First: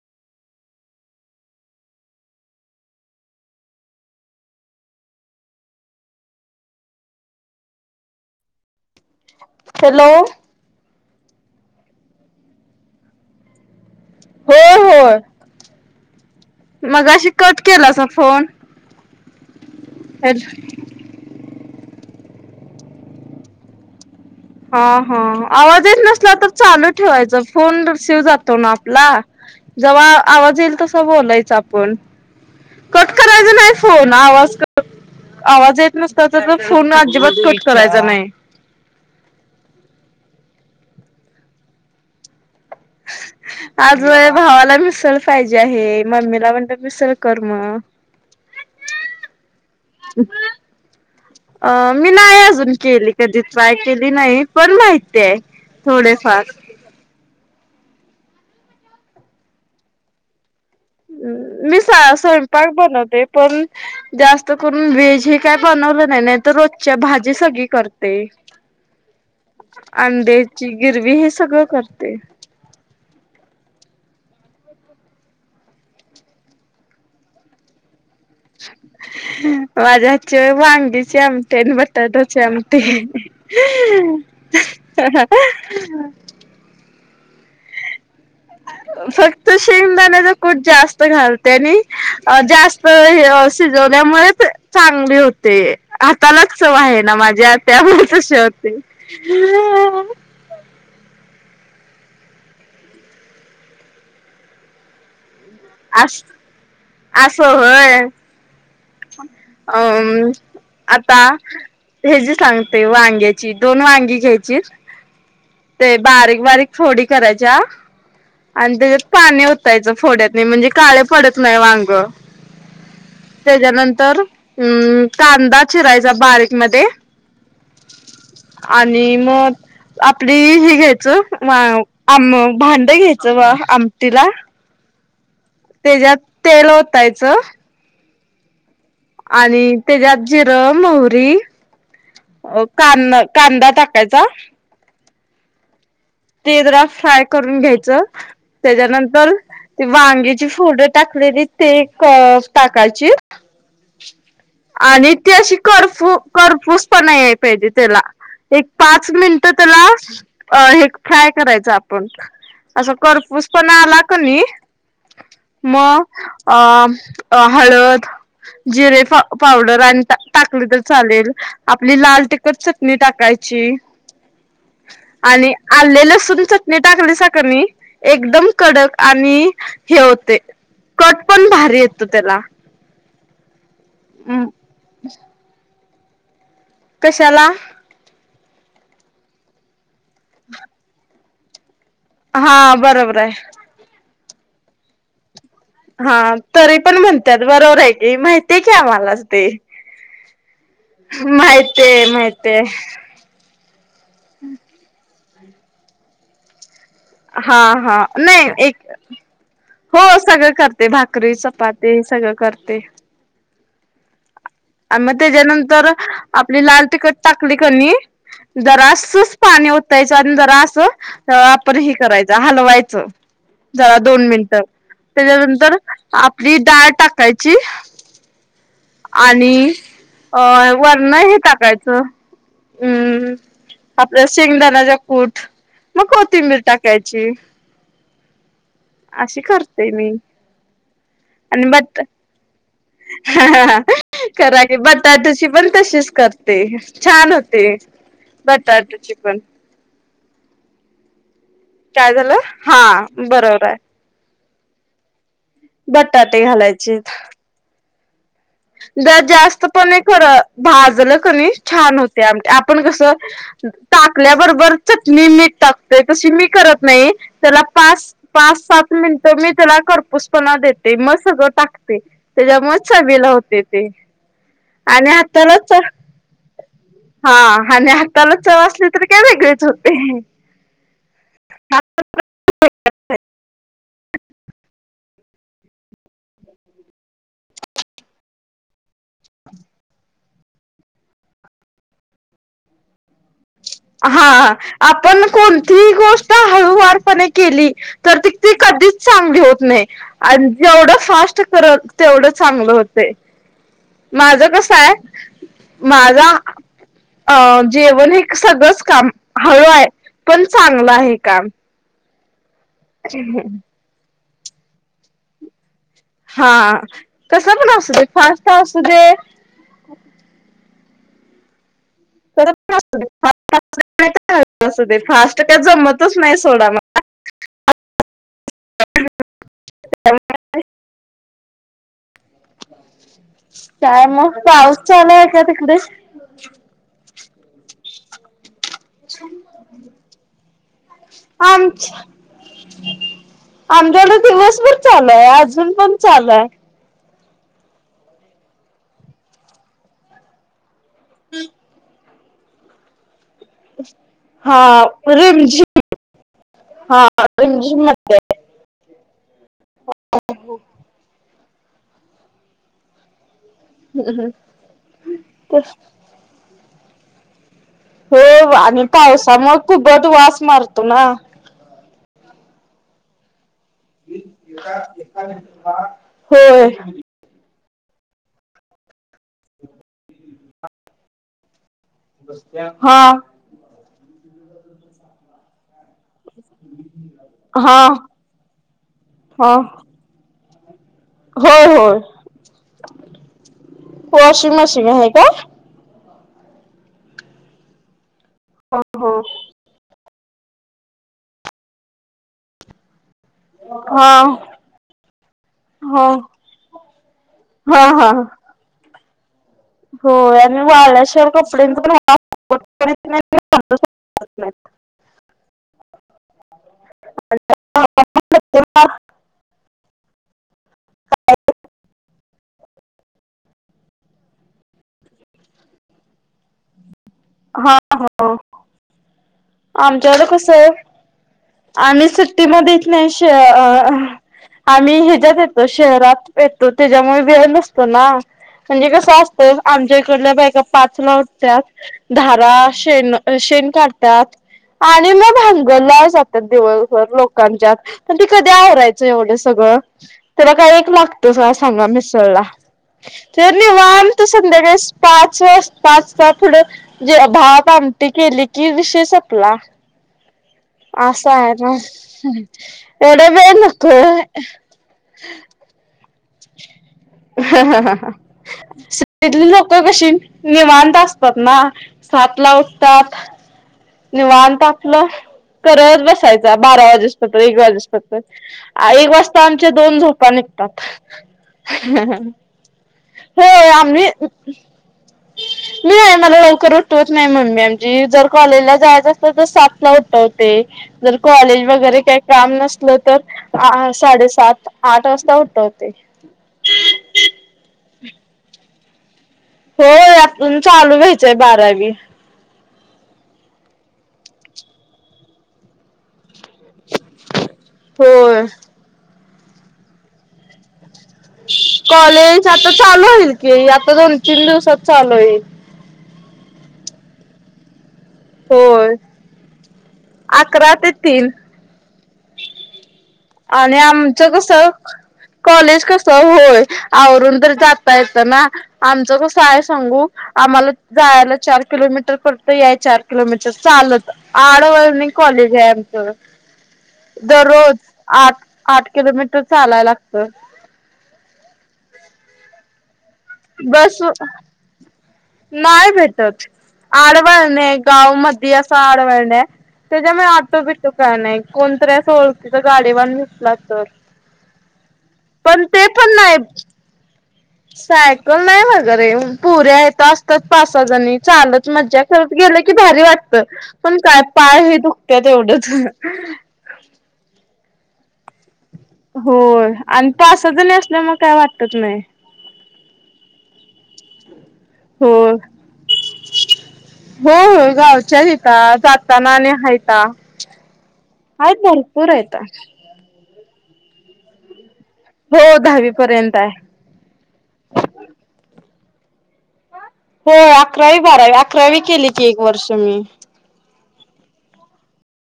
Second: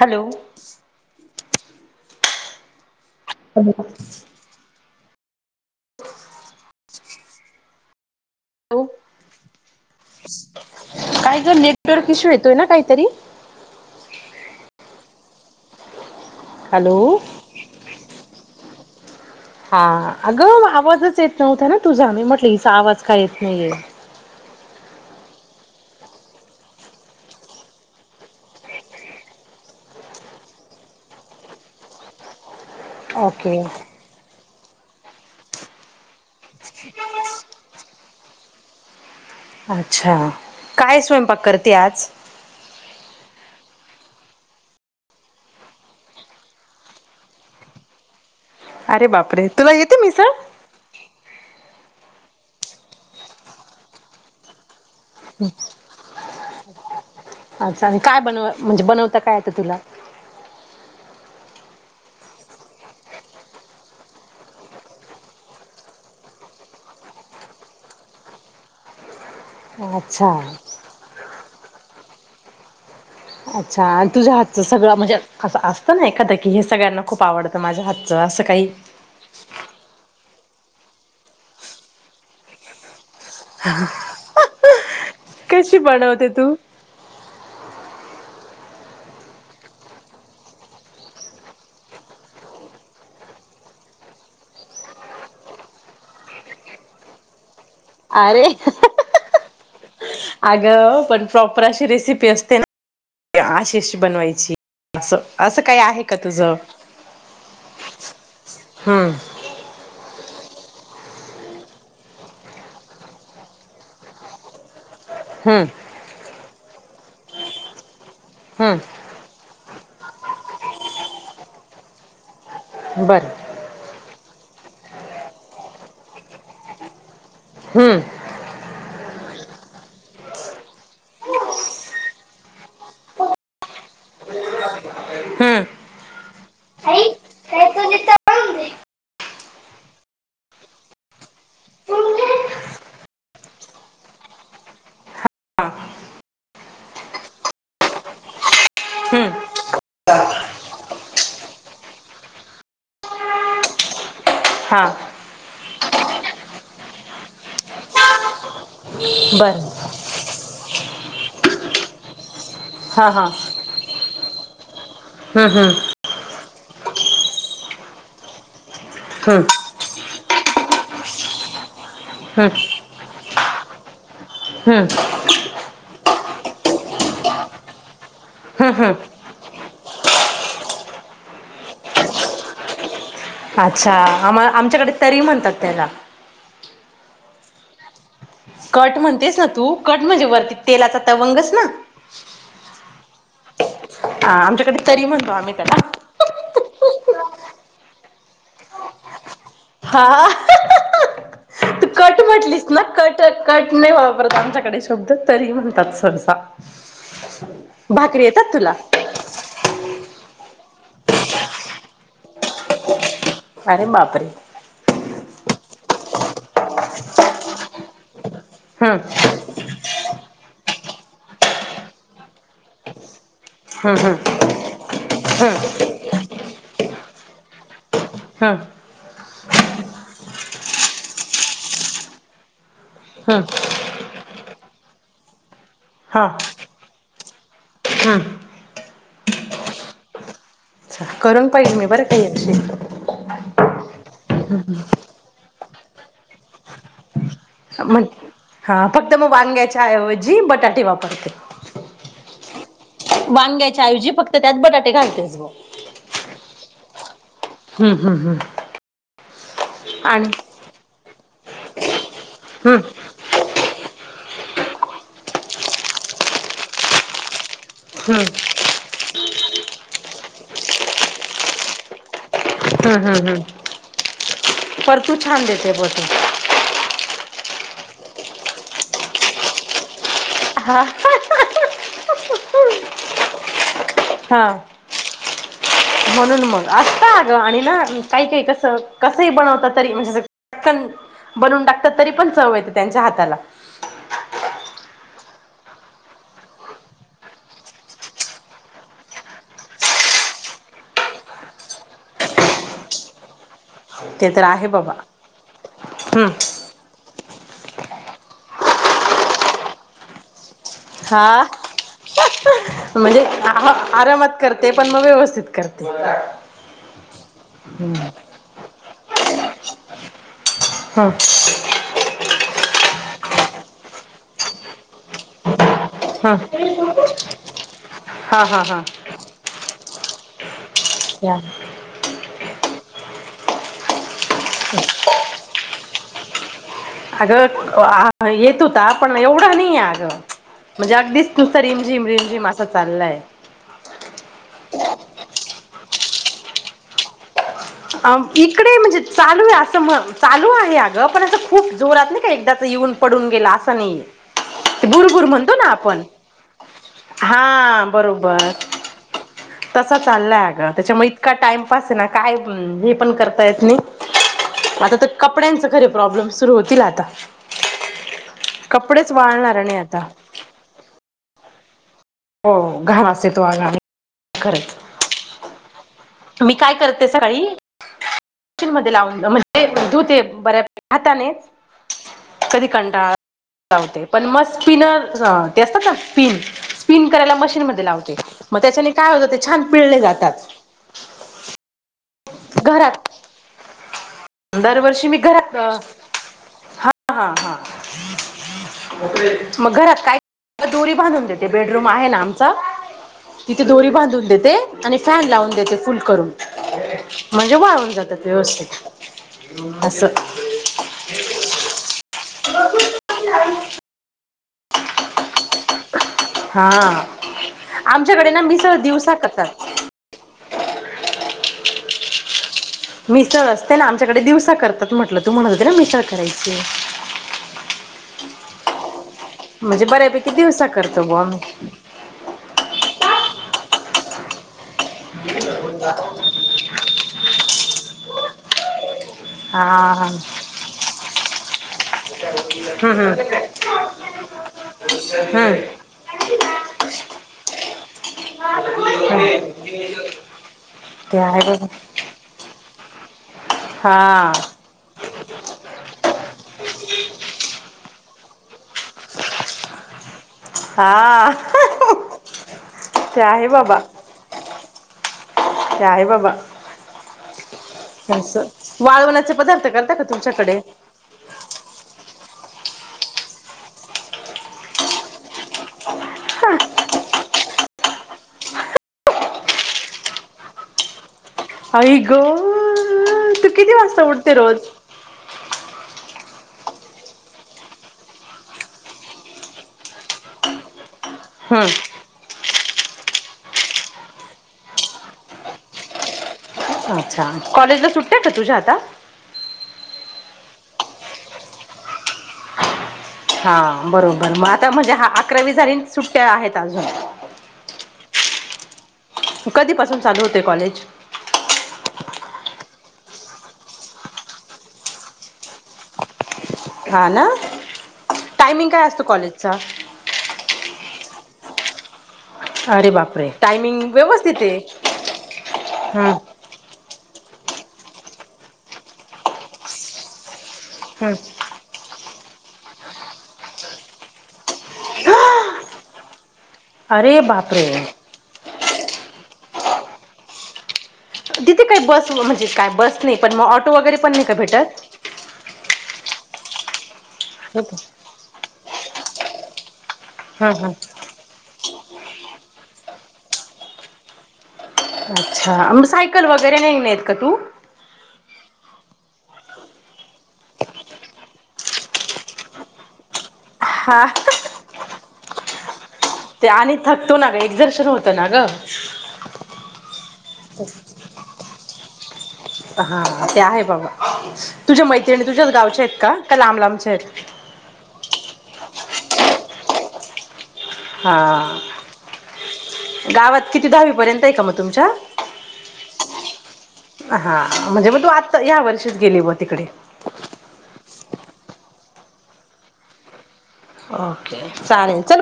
Hello. हो [unintelligible] हो [unintelligible] hello hello [unintelligible] काय ग जर [unintelligible] नेटवर्क इश्यू येतोय ना काहीतरी हो हो. हॅलो मग अशी कट केला सा फोन. हा अगं आवाजच येत नव्हता, ना तुझा मी म्हटलं हिचा आवाज काय येत नाहीये हा हा आवाजच नसला तर चालू ठेवायच फोन रिसीव्ह जातो ना, आपला. जेव्हा आवाज येईल तसा बोलायचं आपण. कट करायच ओके नाही फोन आवाज आवाज येत नसताचा, तर फोन अजिबात कट करायचा नाही. अच्छा काय स्वयंपाक करते आज? [unintelligible] आज भावाला मिसळ पाहिजे आहे. मम्मीला म्हटलं मिसळ कर मग अरे बापरे तुला येते मिसळ? अ मी नाही अजून केली कधी, ट्राय केली नाही पण माहिती ते थोडेफार अच्छा आणि काय बनव म्हणजे बनवता काय येतं तुला मी स्वयंपाक बनवते पण जास्त करून व्यज हे काय बनवलं नाही नाहीतं रोजच्या भाजी सगळी करते ह अंड्याची गिरवी हे सगळं करते अच्छा आणि तुझ्या हातचं सगळं म्हणजे असं असतं ना एखादं की हे सगळ्यांना खूप आवडतं माझ्या हात [unintelligible] वांगीचे आमटी आणि बटाटूचे आमटी [inaudible] [unintelligible] कशी बनवते तू ह फक्त शेंगदाण्याचा कूट जास्त घालते आणि अ जास्त हे सिजव त्यामुळेच चांगली होते हातालाच चव आहे ना माझ्या त्यामुळे तशी अरे होते अगं पण प्रॉपर अशी रेसिपी असते ना आशि अशी बनवायची असं असं काही आहे का अस तुझ असं होय. अम आता हे जी सांगते वांग्याची दोन वांगी घ्यायचीत हम्म ते बारीक बारीक फोडी करायच्या आणि हम्म त्याज्यात पाणी ओ तयाचं फोड्यातनी म्हणजे काळ पडत नाही वांग बरं तेज्यानंतर अम्म कांदा चिरायचा बारीकमध्ये हम्म आणि मग आपली ही घ्यायचं आ आम भांड घ्याय [unintelligible] आमटीला हम्म तेज्यात तेल आई ओतायचं काय तुझी तळून आणि तेज्यात जिरं मोहरी दे अ कांन कांदा टाकायचा हा ते जरा फ्राय करून घ्यायचं हम्म तेज्यानंतर ते वांगीची फोड टाकलेली ते क टाकायची [unintelligible] हा आणि ती अशी करफू करफूस पना याय पाहिजे तेला एक पाच मिनट ते बरं अ हे फ्राय करायचा आपण असं हा हा करपूस पण आला कनी हम्म हम्म मअ अ हळद जिरे हम्म पावडर आणि टाकली तर चालेल आपली लाल हम्म टिकट चटणी टाका ची हम्म आले लसूून चटणी टाकली साकनी एकदम हम्म हम्म कडक आणि हे होते कट पण भारी येतो त्याला अच्छा आम आमच्याकडे तरी म्हणतात त्याला कश्याला कट म्हणतेस ना तू कट म्हणजे वरती तेलाचा तवंगस ना हा बरोबर आय आ आमच्याकडे तरी म्हणतो आम्ही ते हा तरी पण म्हणत्यात बरोबर हाय की महितीय की आम्हाला ते हा ते माहितीय नाई वापरत आमच्याकडे शब्द तरी म्हणतात सरसा हा हा नाइ एक हो सगळं करते भाकरी चपाती सगळं करते अरे बापरे. आणि मग तेज्यानंतर आपली लाल तीखट टाकली कनी. हम्म जरासच पाणी ओतायचं आणि जरा असं आपर हे करायचा हलवायचं. झाल हम्म दोन मिनिटं हम्म तेज्यानंतर आपली डाळ टाकायची. हम्म आणि अ वरण हे टाकायचं. हम्म शेंगदान्याचा कूट मग कोथिंबीर टाकायची. हां अशी करते मी. करून आणि पाहिल मी बरं बटक काही अशी करा की बटाटूची पण तशीच करते छान हो म हा फक्त मग वांग्याच्या ऐवजी बटाटे वापरते. काय झाल? वांग्याच्या ऐवजी फक्त त्यात बटाटे घालतेस. बटाटे घालायचे. हम्म हम्म हम्म द जास्त पण हे ख आणि भाजलं कनी छान होते हम्म आपण कसं. टाकल्याबरोबर चटणी मीट टाकतोय तशी मी करत नाई. त्याला पास हम्म पास सात मिनिटं मी त्याला करपूसपणा देते मग सगळं टाकते. तेज्यामुळ हम्म हम्म हम्म. [unintelligible] ते ते पर आणि [inaudible] तू छान देते ब तू हा आणि हाताला चव असली तर काय वेगळीच होते. हां हां [unintelligible] म्हणून मग असता अग आणि ना काही काही कस कसंही बनवत तरी म्हणजे कन बनून टाकतात तरी पण चव येते त्यांच्या हाताला. हा आपण कोणतीही गोष्ट हळूवारपणे केली तर त ती कधीच चांगली होत नाही. आणि जेवढं फास्ट करल तेवढं चांगलं होतय. ते तर माझं आहे कस बाबा आय हम्म माझा अं जेवण हे सगळंच काम हळूय पण चांगलं आहे हा काम. म्हणजे आरामात करते पण मग व्यवस्थित करते. हा कस पण असू दे फास्ट असू दे. हम्म कसं पण असू दे [unintelligible] फास्ट काय जमत. हा हा हा हा [unintelligible] या काय मग पाऊस चालूय का तिकडे? अगं आ येत होता पण एवढा नाहीय अगं. म्हणजे अगदीच नुसत आम रिमझिम रिमझिम असं चाललाय. आमच्याकडे दिवसभर चालूय अजून पण चालूय. अव इकडे म्हणजे चालूय आहे असं चालू आहे अगं पण असं खूप जोरात नाही. एकदाच येऊन पडून गेला आसं नाही हा बुरुबुरु म्हणतो ना रिमझिम आपण. हा आ बरोबर. तसा चाललाय आग त्याच्यामुळे इतका टाइमपास आहे ना काय हे पण करता [unintelligible] आता तर कपड्यांच खरे प्रॉब्लेम सुरू होतील आता. हो हो आणि कपडेच पावसामुळ वाळणार नाही आता कुबट वास मारतो ना? हो घाण वास येतो. [inaudible] मी काय करते सकाळी [unintelligible] मध्ये लावून म्हणजे धुते बऱ्या हातानेच कधी हा कंटाळा [unintelligible] लावते. [unintelligible] ते असत का? स्पिन. स्पिन करायला हा मशीनमध्ये लावते हा म त्याच्याने काय होत ते छान पिळले जातात. होय होय. घरात, वॉशिंग मशीन दरवर्षी आहे मी का? घरात हा हा हा हा हा मग घरात काय? दोरी बांधून देते, बेडरूम आहे ना आमचा. तिथे दोरी बांधून देते आणि फॅन लावून देते. फुल करून. म्हणजे हा वाळून हा जातात, व्यवस्थित. असं होय आणि वाळल्याशिवाय कपड्यां पण [inaudible] म हा. आमच्याकडे ना, मीसळ दिवसा करतात. मिसळ असते ना आमच्याकडे दिवसा करतात म्हटलं. तू म्हणत होते ना मिसळ करायची हा हा. म्हणजे आमच्याकडं बऱ्यापैकी कस दिवसा करतो बुवा आम्ही आम्ही सुट्टीमध्ये येत नाही. अ अ अ आम्ही ह्याच्यात येतो, शहरात येतो, त्याच्यामुळे वेळ नसतो ना, म्हणजे कस असतो हा आमच्या हा इकडल्या बायका पाच ला उठतात. धारा, हम्म शेण, हम्म शेण काढतात. आणि मग भानगड हम्म लावायला जातात दिवसभर लोकांच्यात, तर मग कधी आवरायचं एवढं हम्म सगळं. त्याला काई एक ते लागत आहे बघ सांगा मिसळला? ते निवांत हा संद्याकाळी पाच - वा - पाच ला थोडं भात आमटी केली, कि विषय संपला. अस हा आहे ना, एवढ ते आहे वेळ बाबा नको. ह [inaudible] हं हं हं हां सत्तेतली पदार्थ लोकं करता का कशी तुमच्याकडे? निवांत असतात ना. सात ला उठतात. निवांत आपलं करत बसायच, बारा वाजेस पर तर एक वाजेस पर तर एक वाजता आमच्या दोन झोपा नी त्यात. आई हं ग हं तू होय किती वाजता आम्ही उठते रोज? मी आहे ना लवकर उठवत नाही, मम्मी आमची. जर कॉलेजला जायच असतं तर सात ला उठवते. जर कॉलेज हम्म वगैरे काही काम नस ले तर साडेसात आठ वासता उठवते. अच्छा. कॉलेजला सुट्ट्या आहेत का तुझ्या आता? होय. आजुन चालू होयचय बारावी. हा बरोबर. म म्हणजे हा आता अकरावी झाली आणि सुट्ट्या आहेत अजून. होय.. कधीपासून चालू होतय कॉलेज? कॉलेज आता चालू होईल की. आता दोन तीन दिवसात चालू होईल. हा ना, टायमिंग काय होय असतो कॉलेजचा? अकरा ते तीन. अरे बाप! आणि आमचं कस कॉलेज कस हम्म होय. आवरून तर जाता येतं ना, आमचं कसं आहे सांगू आम्हाला हम्म जायला चार किलोमीटर परत या चार किलोमीटर चालत आडवणीत कॉलेज आहे आमचं. अरे बापरे! दररोज आठ किलोमीटर चालाय लागत. तिथे काही बस, म्हणजे काय बस नाही, पण मग ऑटो वगैरे बस पण नाही का भेटत? नाही भेटत. आडवळण हम्म आहे गाव मध्ये असं आडवळण त्याच्यामुळे ऑटो हम्म. बिटो काय नाही कोणतरी अस ओळखीच गाडीवरन भेटला तर अच्छा पण म ते पण सायकल नाही वगैरे नाहीे नाहीेत का तू [unintelligible] सायकल नाही वगैरे पुऱ्या येत असतात पाच सहा जणी चालत मज्जा करत गेले कती भारी वाटत पण हा काय पाय हे दुखत एवढंच ते आणि थकतो ना ग, एक दर्शन होतऽऽ होय, आणि पा सा जणी असल्यामुळे काय वाटतत नाय. हा,, ते आहे बाबा! तुझ्या मैत्रिणी होय तुझ्याच गावच्या आहेत का,, का लांब, लांबच्या आयेत. आं जाताना आणि हायता,, हा आहीत भरपूर हायता. गावात किती दहावी पर्यंत आहे का मग तुमच्याऽऽ हो दहावी पर्यंत आहे हा,, म्हणजे मग तू आत्ता, ह्या वर्षीच गेली व तिकडे. हो अकरावी बारावी, अकरावी केली की एक वर्ष मी. ओके, चालेल चल.